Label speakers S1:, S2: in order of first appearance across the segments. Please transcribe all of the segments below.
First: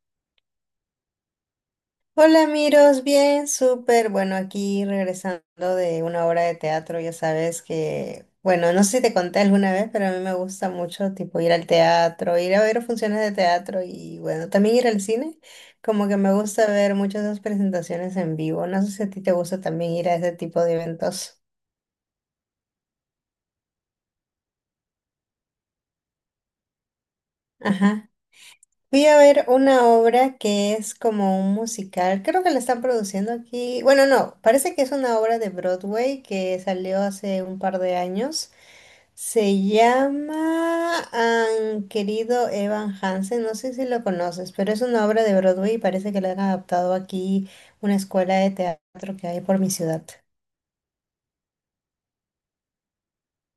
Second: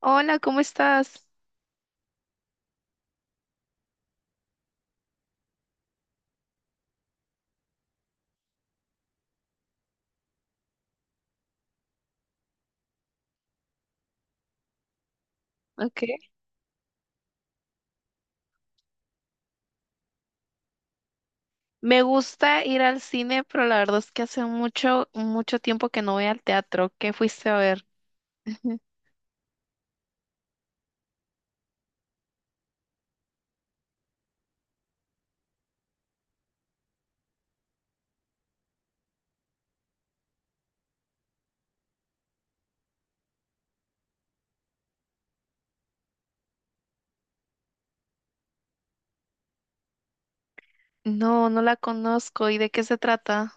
S1: Hola, ¿cómo estás?
S2: Hola, Miros, bien, súper. Bueno, aquí regresando de una obra de teatro, ya sabes que, bueno, no sé si te conté alguna vez, pero a mí me gusta mucho, tipo, ir al teatro, ir a ver funciones de teatro y, bueno, también ir al cine.
S1: Ok.
S2: Como que me gusta ver muchas de esas presentaciones en vivo. No sé si a ti te gusta también ir a ese tipo de eventos.
S1: Me gusta ir al cine, pero la verdad es que hace mucho, mucho tiempo que no voy al teatro. ¿Qué fuiste a ver?
S2: Ajá. Fui a ver una obra que es como un musical, creo que la están produciendo aquí. Bueno, no, parece que es una obra de Broadway que salió hace un par de años. Se llama Han querido Evan Hansen, no sé si lo conoces, pero es una obra de Broadway y parece que la han adaptado aquí una escuela de teatro que hay por mi ciudad.
S1: No, no la conozco. ¿Y de qué se trata?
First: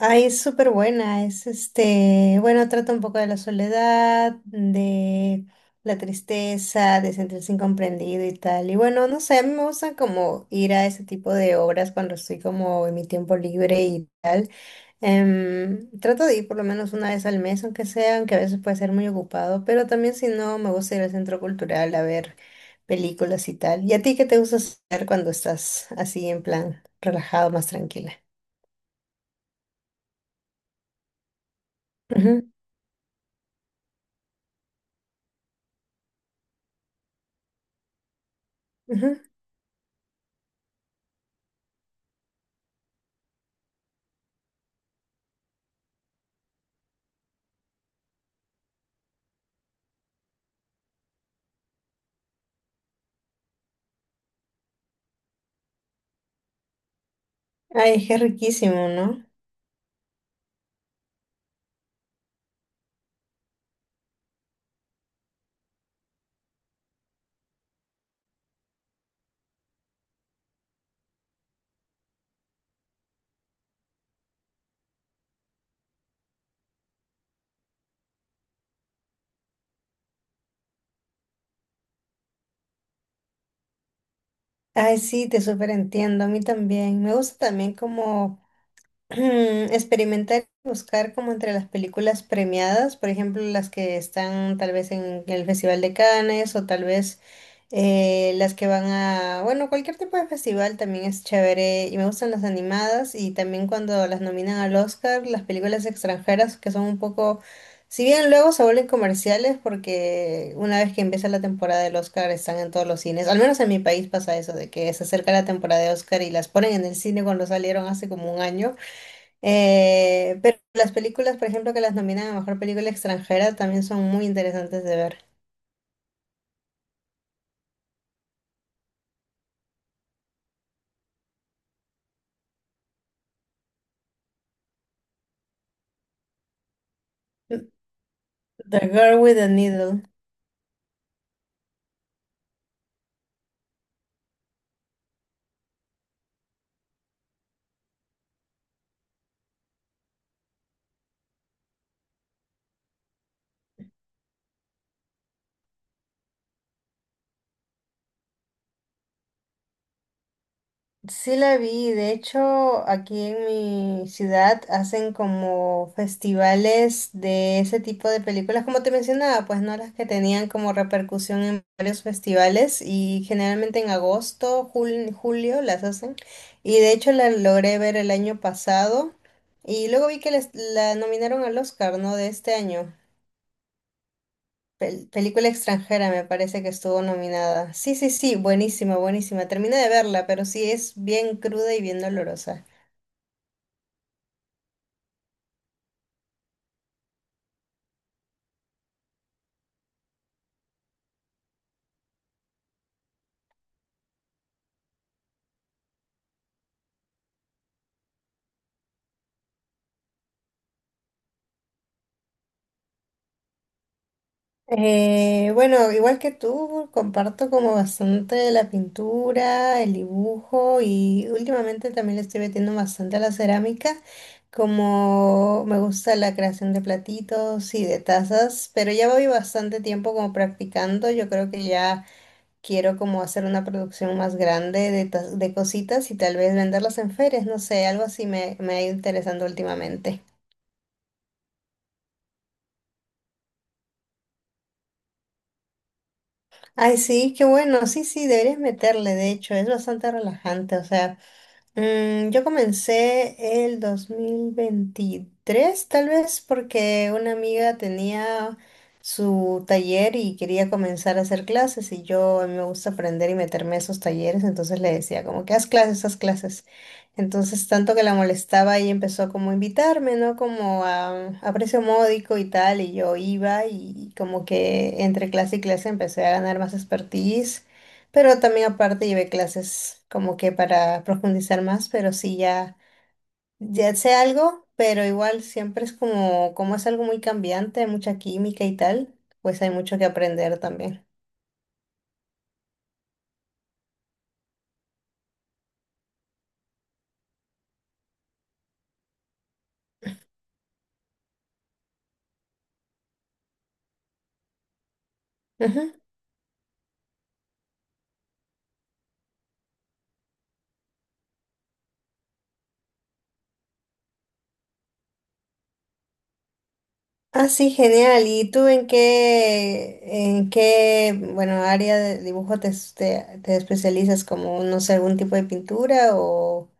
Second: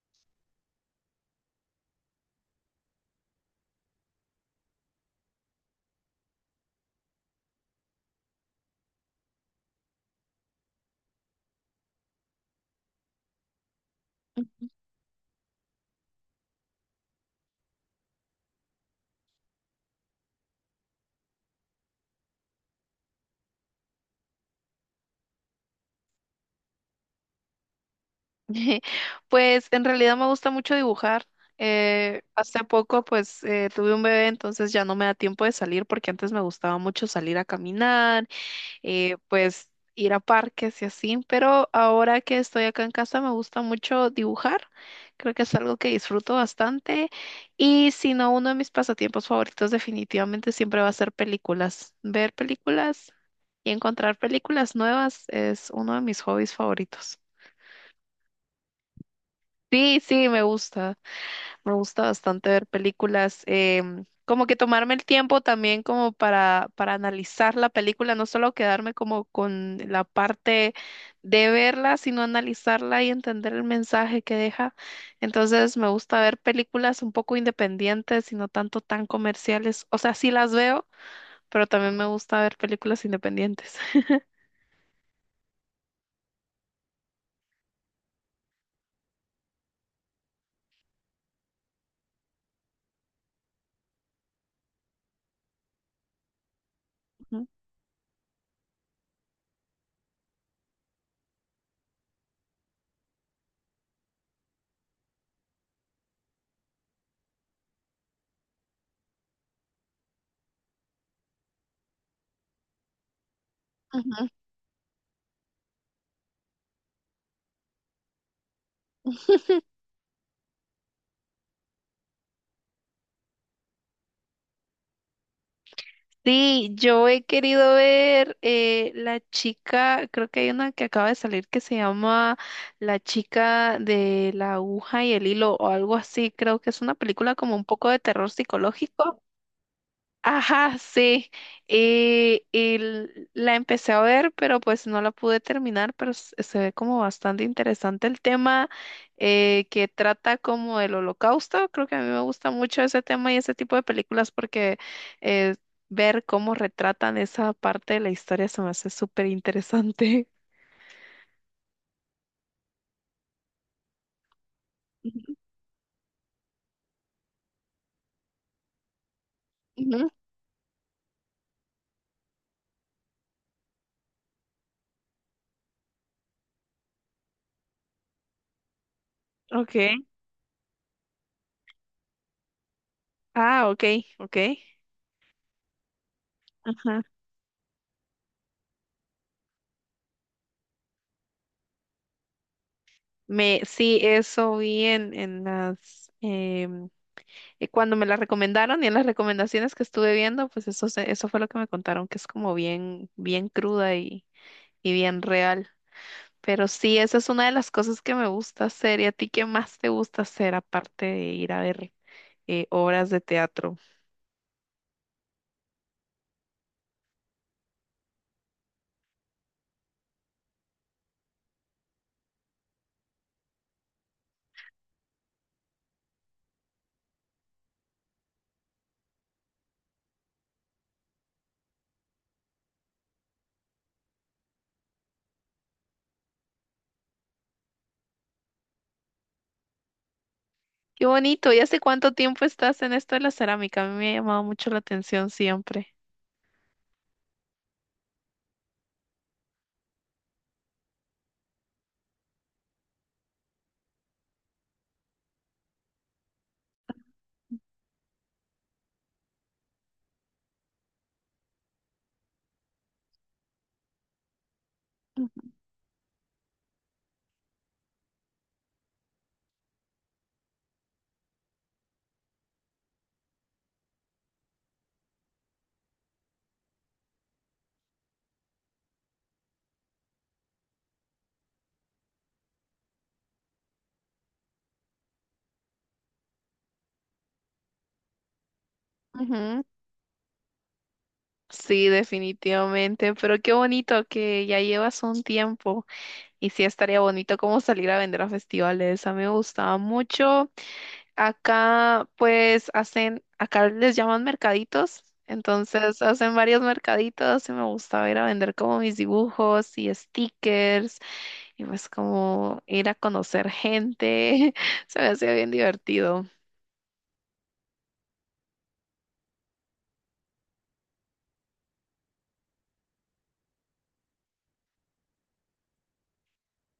S2: Ay, es súper buena, es este, bueno, trata un poco de la soledad, de la tristeza, de sentirse incomprendido y tal. Y bueno, no sé, a mí me gusta como ir a ese tipo de obras cuando estoy como en mi tiempo libre y tal.
S1: Ujú.
S2: Trato de ir por lo menos una vez al mes, aunque sea, aunque a veces puede ser muy ocupado, pero también si no, me gusta ir al centro cultural a ver películas y tal. ¿Y a ti qué te gusta hacer cuando estás así en plan relajado, más tranquila?
S1: Pues en realidad me gusta mucho dibujar.
S2: Ujú,
S1: Hace poco pues tuve un bebé, entonces ya no me da tiempo de salir porque antes me gustaba mucho salir a caminar
S2: ujú.
S1: pues ir a parques y así, pero ahora que estoy acá en casa me gusta mucho dibujar, creo que es algo que disfruto bastante y si no, uno de mis pasatiempos favoritos definitivamente siempre va a ser películas, ver películas y encontrar películas nuevas es uno de mis hobbies favoritos.
S2: Ay, es riquísimo, ¿no?
S1: Sí, sí, me gusta. Me gusta bastante ver películas, como que tomarme el tiempo también como para analizar la película, no solo quedarme como con la parte de verla, sino analizarla y entender el mensaje que deja. Entonces me gusta ver películas un poco independientes y no tanto tan comerciales. O sea, sí las veo, pero también me gusta ver películas independientes.
S2: Ay, sí, te súper entiendo, a mí también. Me gusta también como experimentar y buscar como entre las películas premiadas, por ejemplo, las que están tal vez en el Festival de Cannes o tal vez las que van a, bueno, cualquier tipo de festival también es chévere y me gustan las animadas y también cuando las nominan al Oscar, las películas extranjeras que son un poco, si bien luego se vuelven comerciales porque una vez que empieza la temporada del Oscar están en todos los cines, al menos en mi país
S1: Ujú.
S2: pasa eso, de que se acerca la temporada de Oscar y las ponen en el cine cuando salieron hace como un año. Pero las películas, por ejemplo, que las nominan a mejor película extranjera también son muy interesantes de ver.
S1: Sí, yo he querido ver la chica, creo que hay una que acaba de salir que se llama La chica de la aguja y el hilo o algo así, creo que es una película como un poco de terror
S2: The Girl
S1: psicológico.
S2: with the Needle.
S1: Ajá, sí. Y la empecé a ver, pero pues no la pude terminar, pero se ve como bastante interesante el tema que trata como del holocausto. Creo que a mí me gusta mucho ese tema y ese tipo de películas porque eh, ver cómo retratan esa parte de la historia se me hace súper interesante.
S2: Sí la vi, de hecho, aquí en mi ciudad hacen
S1: Ujú,
S2: como festivales de ese tipo de películas, como te mencionaba, pues no las que
S1: ujú,
S2: tenían como repercusión en varios festivales y generalmente en agosto, julio las hacen. Y de hecho la logré ver el año pasado y
S1: Okay.
S2: luego vi que la nominaron al Oscar, ¿no? De este año.
S1: Ah, ok, ok.
S2: Película extranjera me parece que estuvo
S1: Ajá.
S2: nominada. Sí, sí, sí, buenísima, buenísima. Terminé de verla, pero sí es bien cruda y bien dolorosa.
S1: Sí, eso vi en las. Y cuando me la recomendaron y en las recomendaciones que estuve viendo, pues eso, eso fue lo que me contaron, que es como bien, bien cruda y bien real. Pero sí, esa es una de las cosas que me gusta hacer. ¿Y a ti qué más te gusta hacer aparte de ir a ver obras de teatro?
S2: Bueno, igual que tú, comparto como bastante la pintura, el dibujo y últimamente también le estoy metiendo bastante a la cerámica, como me gusta la creación de platitos y de tazas, pero ya voy bastante tiempo como practicando, yo creo que ya... quiero como hacer una producción más grande de cositas y tal vez venderlas en ferias, no sé, algo así me ha ido interesando últimamente.
S1: Qué bonito. ¿Y hace cuánto tiempo estás en esto de la cerámica? A mí me ha llamado mucho la atención siempre.
S2: Ay, sí, qué bueno, sí, sí, deberías meterle, de hecho, es bastante relajante, o sea. Yo comencé el 2023, tal vez porque una amiga tenía su taller y quería comenzar a hacer clases y yo a mí me gusta aprender y meterme a esos talleres, entonces le decía como que haz clases, haz clases. Entonces tanto que la molestaba y empezó como a invitarme, ¿no? Como a precio módico y tal, y yo iba y como que entre clase y clase empecé a ganar más expertise, pero también aparte llevé clases como que para profundizar más, pero sí ya, ya sé algo, pero igual siempre es como, como es algo muy cambiante, mucha química y tal,
S1: Ujú.
S2: pues hay mucho que aprender también.
S1: Sí, definitivamente, pero qué bonito que ya llevas un tiempo. Y sí, estaría bonito como salir a vender a festivales. A mí me gustaba mucho. Acá, pues, acá les llaman mercaditos.
S2: Ujú.
S1: Entonces, hacen varios mercaditos y me gustaba ir a vender como mis dibujos y stickers y pues como ir a conocer gente. Se me hacía bien divertido.
S2: Ah, sí, genial. ¿Y tú en qué, bueno, área de dibujo te especializas? Como, no sé, algún tipo de pintura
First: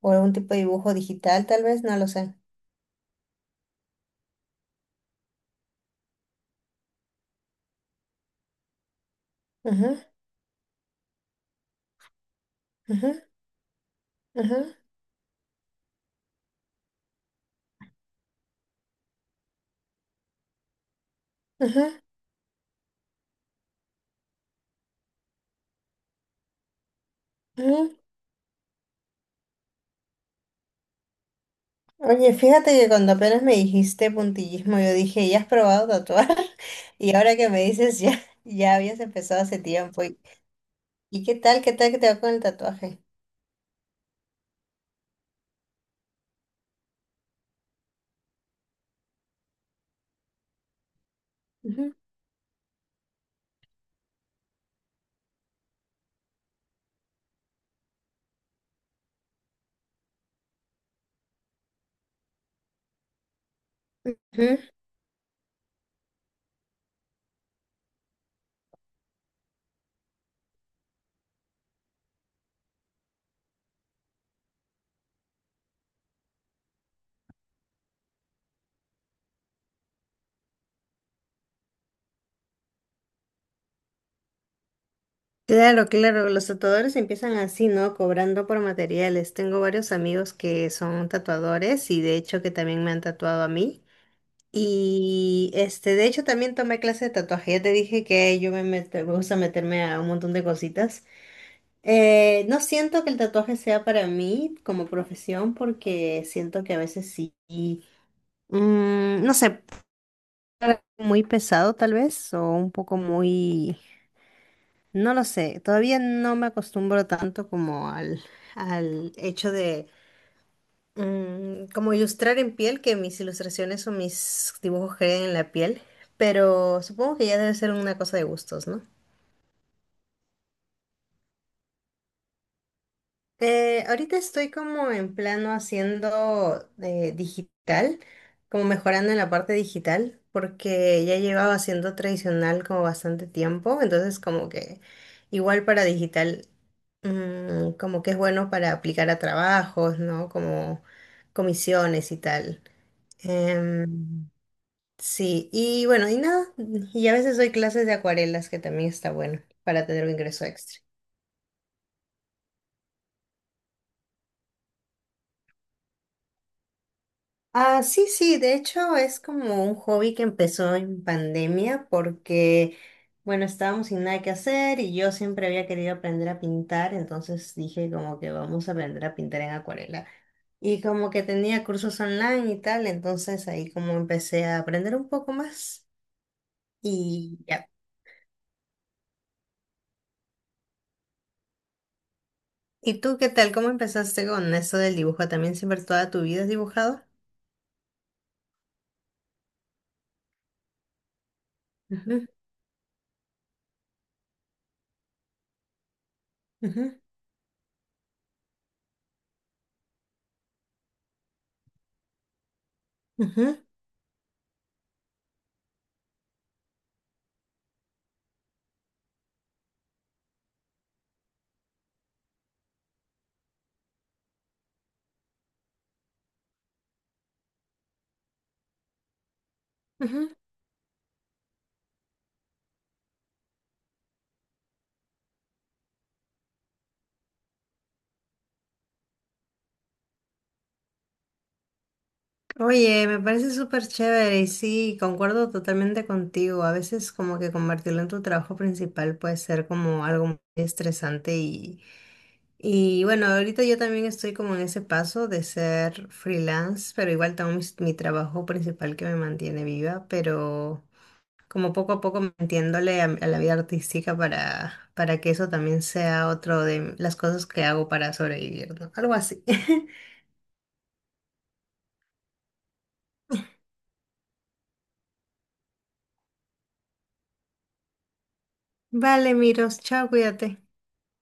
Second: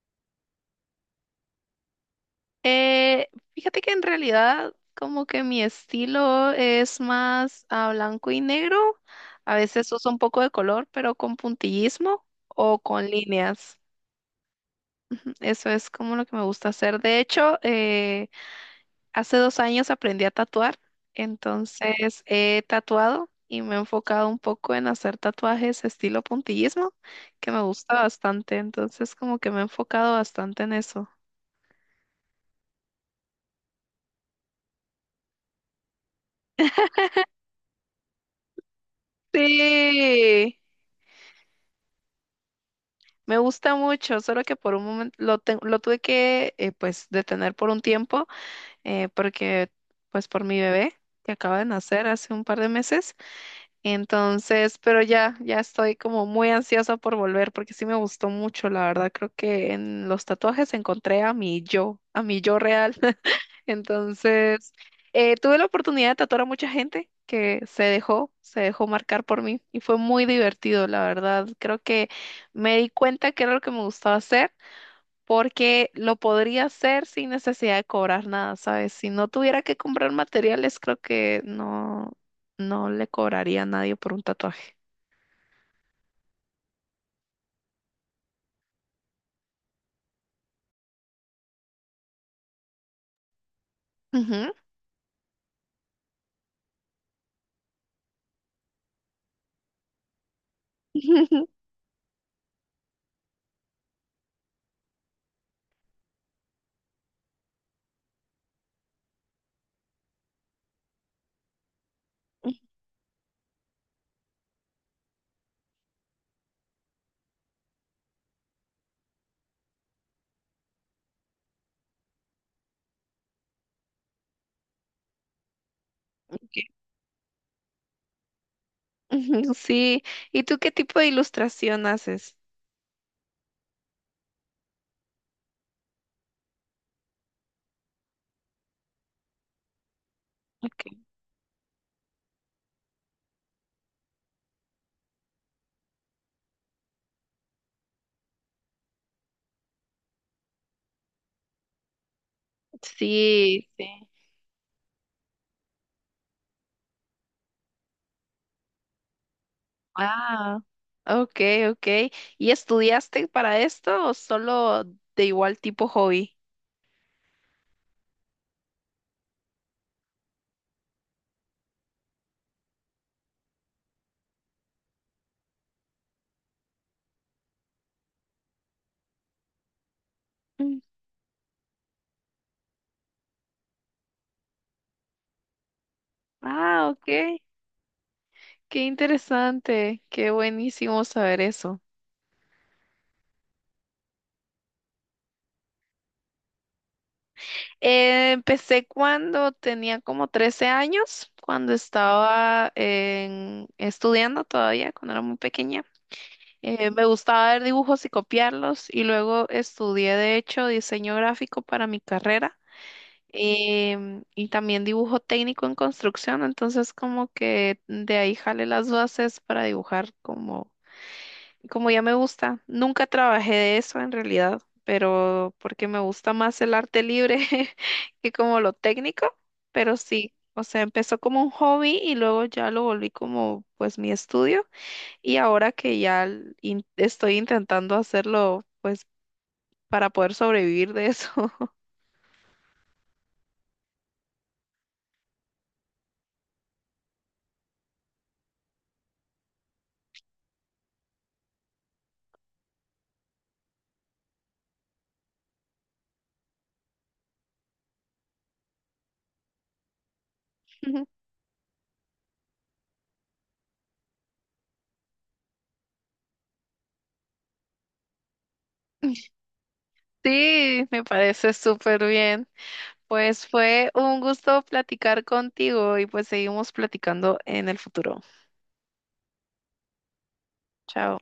S2: o algún tipo de dibujo digital, tal vez, no lo sé.
S1: Eh, Fíjate que en realidad como que mi estilo es más a blanco y negro. A veces
S2: Ujú,
S1: uso un poco de color, pero con puntillismo o con
S2: ujú,
S1: líneas.
S2: ujú,
S1: Ujú. Eso es como lo que me gusta hacer. De hecho, hace 2 años aprendí a tatuar,
S2: ujú,
S1: entonces he tatuado y me he enfocado un poco en hacer tatuajes estilo puntillismo, que me gusta
S2: ujú.
S1: bastante. Entonces como que me he enfocado bastante en eso.
S2: Oye, fíjate que cuando apenas me dijiste puntillismo, yo dije, ¿ya has probado tatuar? Y ahora que me dices, ya, ya habías empezado hace tiempo.
S1: Sí.
S2: Y qué tal que te va con el tatuaje?
S1: Me gusta mucho, solo que por un momento lo tuve que pues detener por un tiempo porque pues por mi bebé que acaba de
S2: Ujú,
S1: nacer hace un par de meses. Entonces, pero ya estoy como muy ansiosa por volver porque sí me gustó mucho, la verdad. Creo que en los tatuajes encontré a mi yo real.
S2: ujú.
S1: Entonces, tuve la oportunidad de tatuar a mucha gente que se dejó marcar por mí y fue muy divertido, la verdad. Creo que me di cuenta que era lo que me gustaba hacer porque lo podría hacer sin necesidad de cobrar nada, ¿sabes? Si no tuviera que comprar materiales, creo que no le cobraría a nadie por un tatuaje.
S2: Claro, claro, los tatuadores empiezan así, ¿no? Cobrando por materiales. Tengo varios amigos que son tatuadores y de hecho que también me han tatuado a mí.
S1: Ujú.
S2: Y este, de hecho también tomé clase de tatuaje. Ya te dije que yo me gusta meterme a un montón de cositas. No siento que el tatuaje sea para mí como profesión porque siento que a veces sí, sí, no sé, muy pesado tal vez o un poco muy, no lo sé, todavía no me acostumbro tanto como al, al hecho de como ilustrar en piel, que mis ilustraciones o mis dibujos queden en la piel, pero supongo que ya debe ser una cosa de gustos, ¿no?
S1: Ujú. Sí, ¿y tú qué tipo de ilustración haces?
S2: Ahorita estoy como en plano haciendo digital, como mejorando en la parte digital,
S1: Okay.
S2: porque ya llevaba haciendo tradicional como bastante tiempo, entonces como que igual para digital, como que es bueno para aplicar a trabajos, ¿no? Como comisiones y tal.
S1: Sí, sí.
S2: Em, sí, y bueno, y nada, y a veces doy clases de acuarelas, que también está bueno para tener un ingreso
S1: Ah,
S2: extra.
S1: ok, ok. ¿Y estudiaste para esto o solo de igual tipo hobby?
S2: Ah, sí, sí, de hecho es como un hobby que empezó en pandemia porque, bueno, estábamos sin nada que hacer y yo siempre había querido aprender a pintar, entonces dije como que vamos a aprender a pintar en acuarela.
S1: Mm.
S2: Y como que tenía cursos online y tal, entonces ahí como empecé a aprender un poco más
S1: Ah, ok.
S2: y ya.
S1: Qué interesante, qué buenísimo saber eso.
S2: ¿Y tú qué tal? ¿Cómo empezaste con eso del dibujo? ¿También siempre toda tu vida has dibujado?
S1: Empecé cuando tenía como 13 años, cuando
S2: Ujú,
S1: estaba estudiando todavía, cuando era muy pequeña.
S2: ujú,
S1: Me gustaba ver dibujos y copiarlos y luego estudié de hecho diseño gráfico para mi carrera
S2: ujú,
S1: y también dibujo técnico en construcción, entonces como que de ahí jale las bases para dibujar como ya me gusta, nunca trabajé de eso en realidad, pero porque me gusta más el arte libre que como lo técnico, pero
S2: ujú.
S1: sí, o sea, empezó como un hobby y luego ya lo volví como pues mi estudio y ahora que ya estoy intentando hacerlo pues para poder sobrevivir de eso.
S2: Oye, me parece súper chévere y sí, concuerdo totalmente contigo. A veces como que convertirlo en tu trabajo principal puede ser como algo muy estresante y bueno, ahorita yo también estoy como en ese paso de ser freelance, pero igual tengo mi, trabajo principal que me mantiene viva, pero como poco a poco metiéndole a la vida artística para que eso también sea otro de las cosas que hago para sobrevivir, ¿no? Algo así.
S1: Sí, me parece súper bien. Pues fue un gusto platicar contigo y pues seguimos platicando en el futuro.
S2: Vale, Miros, chao, cuídate.
S1: Chao.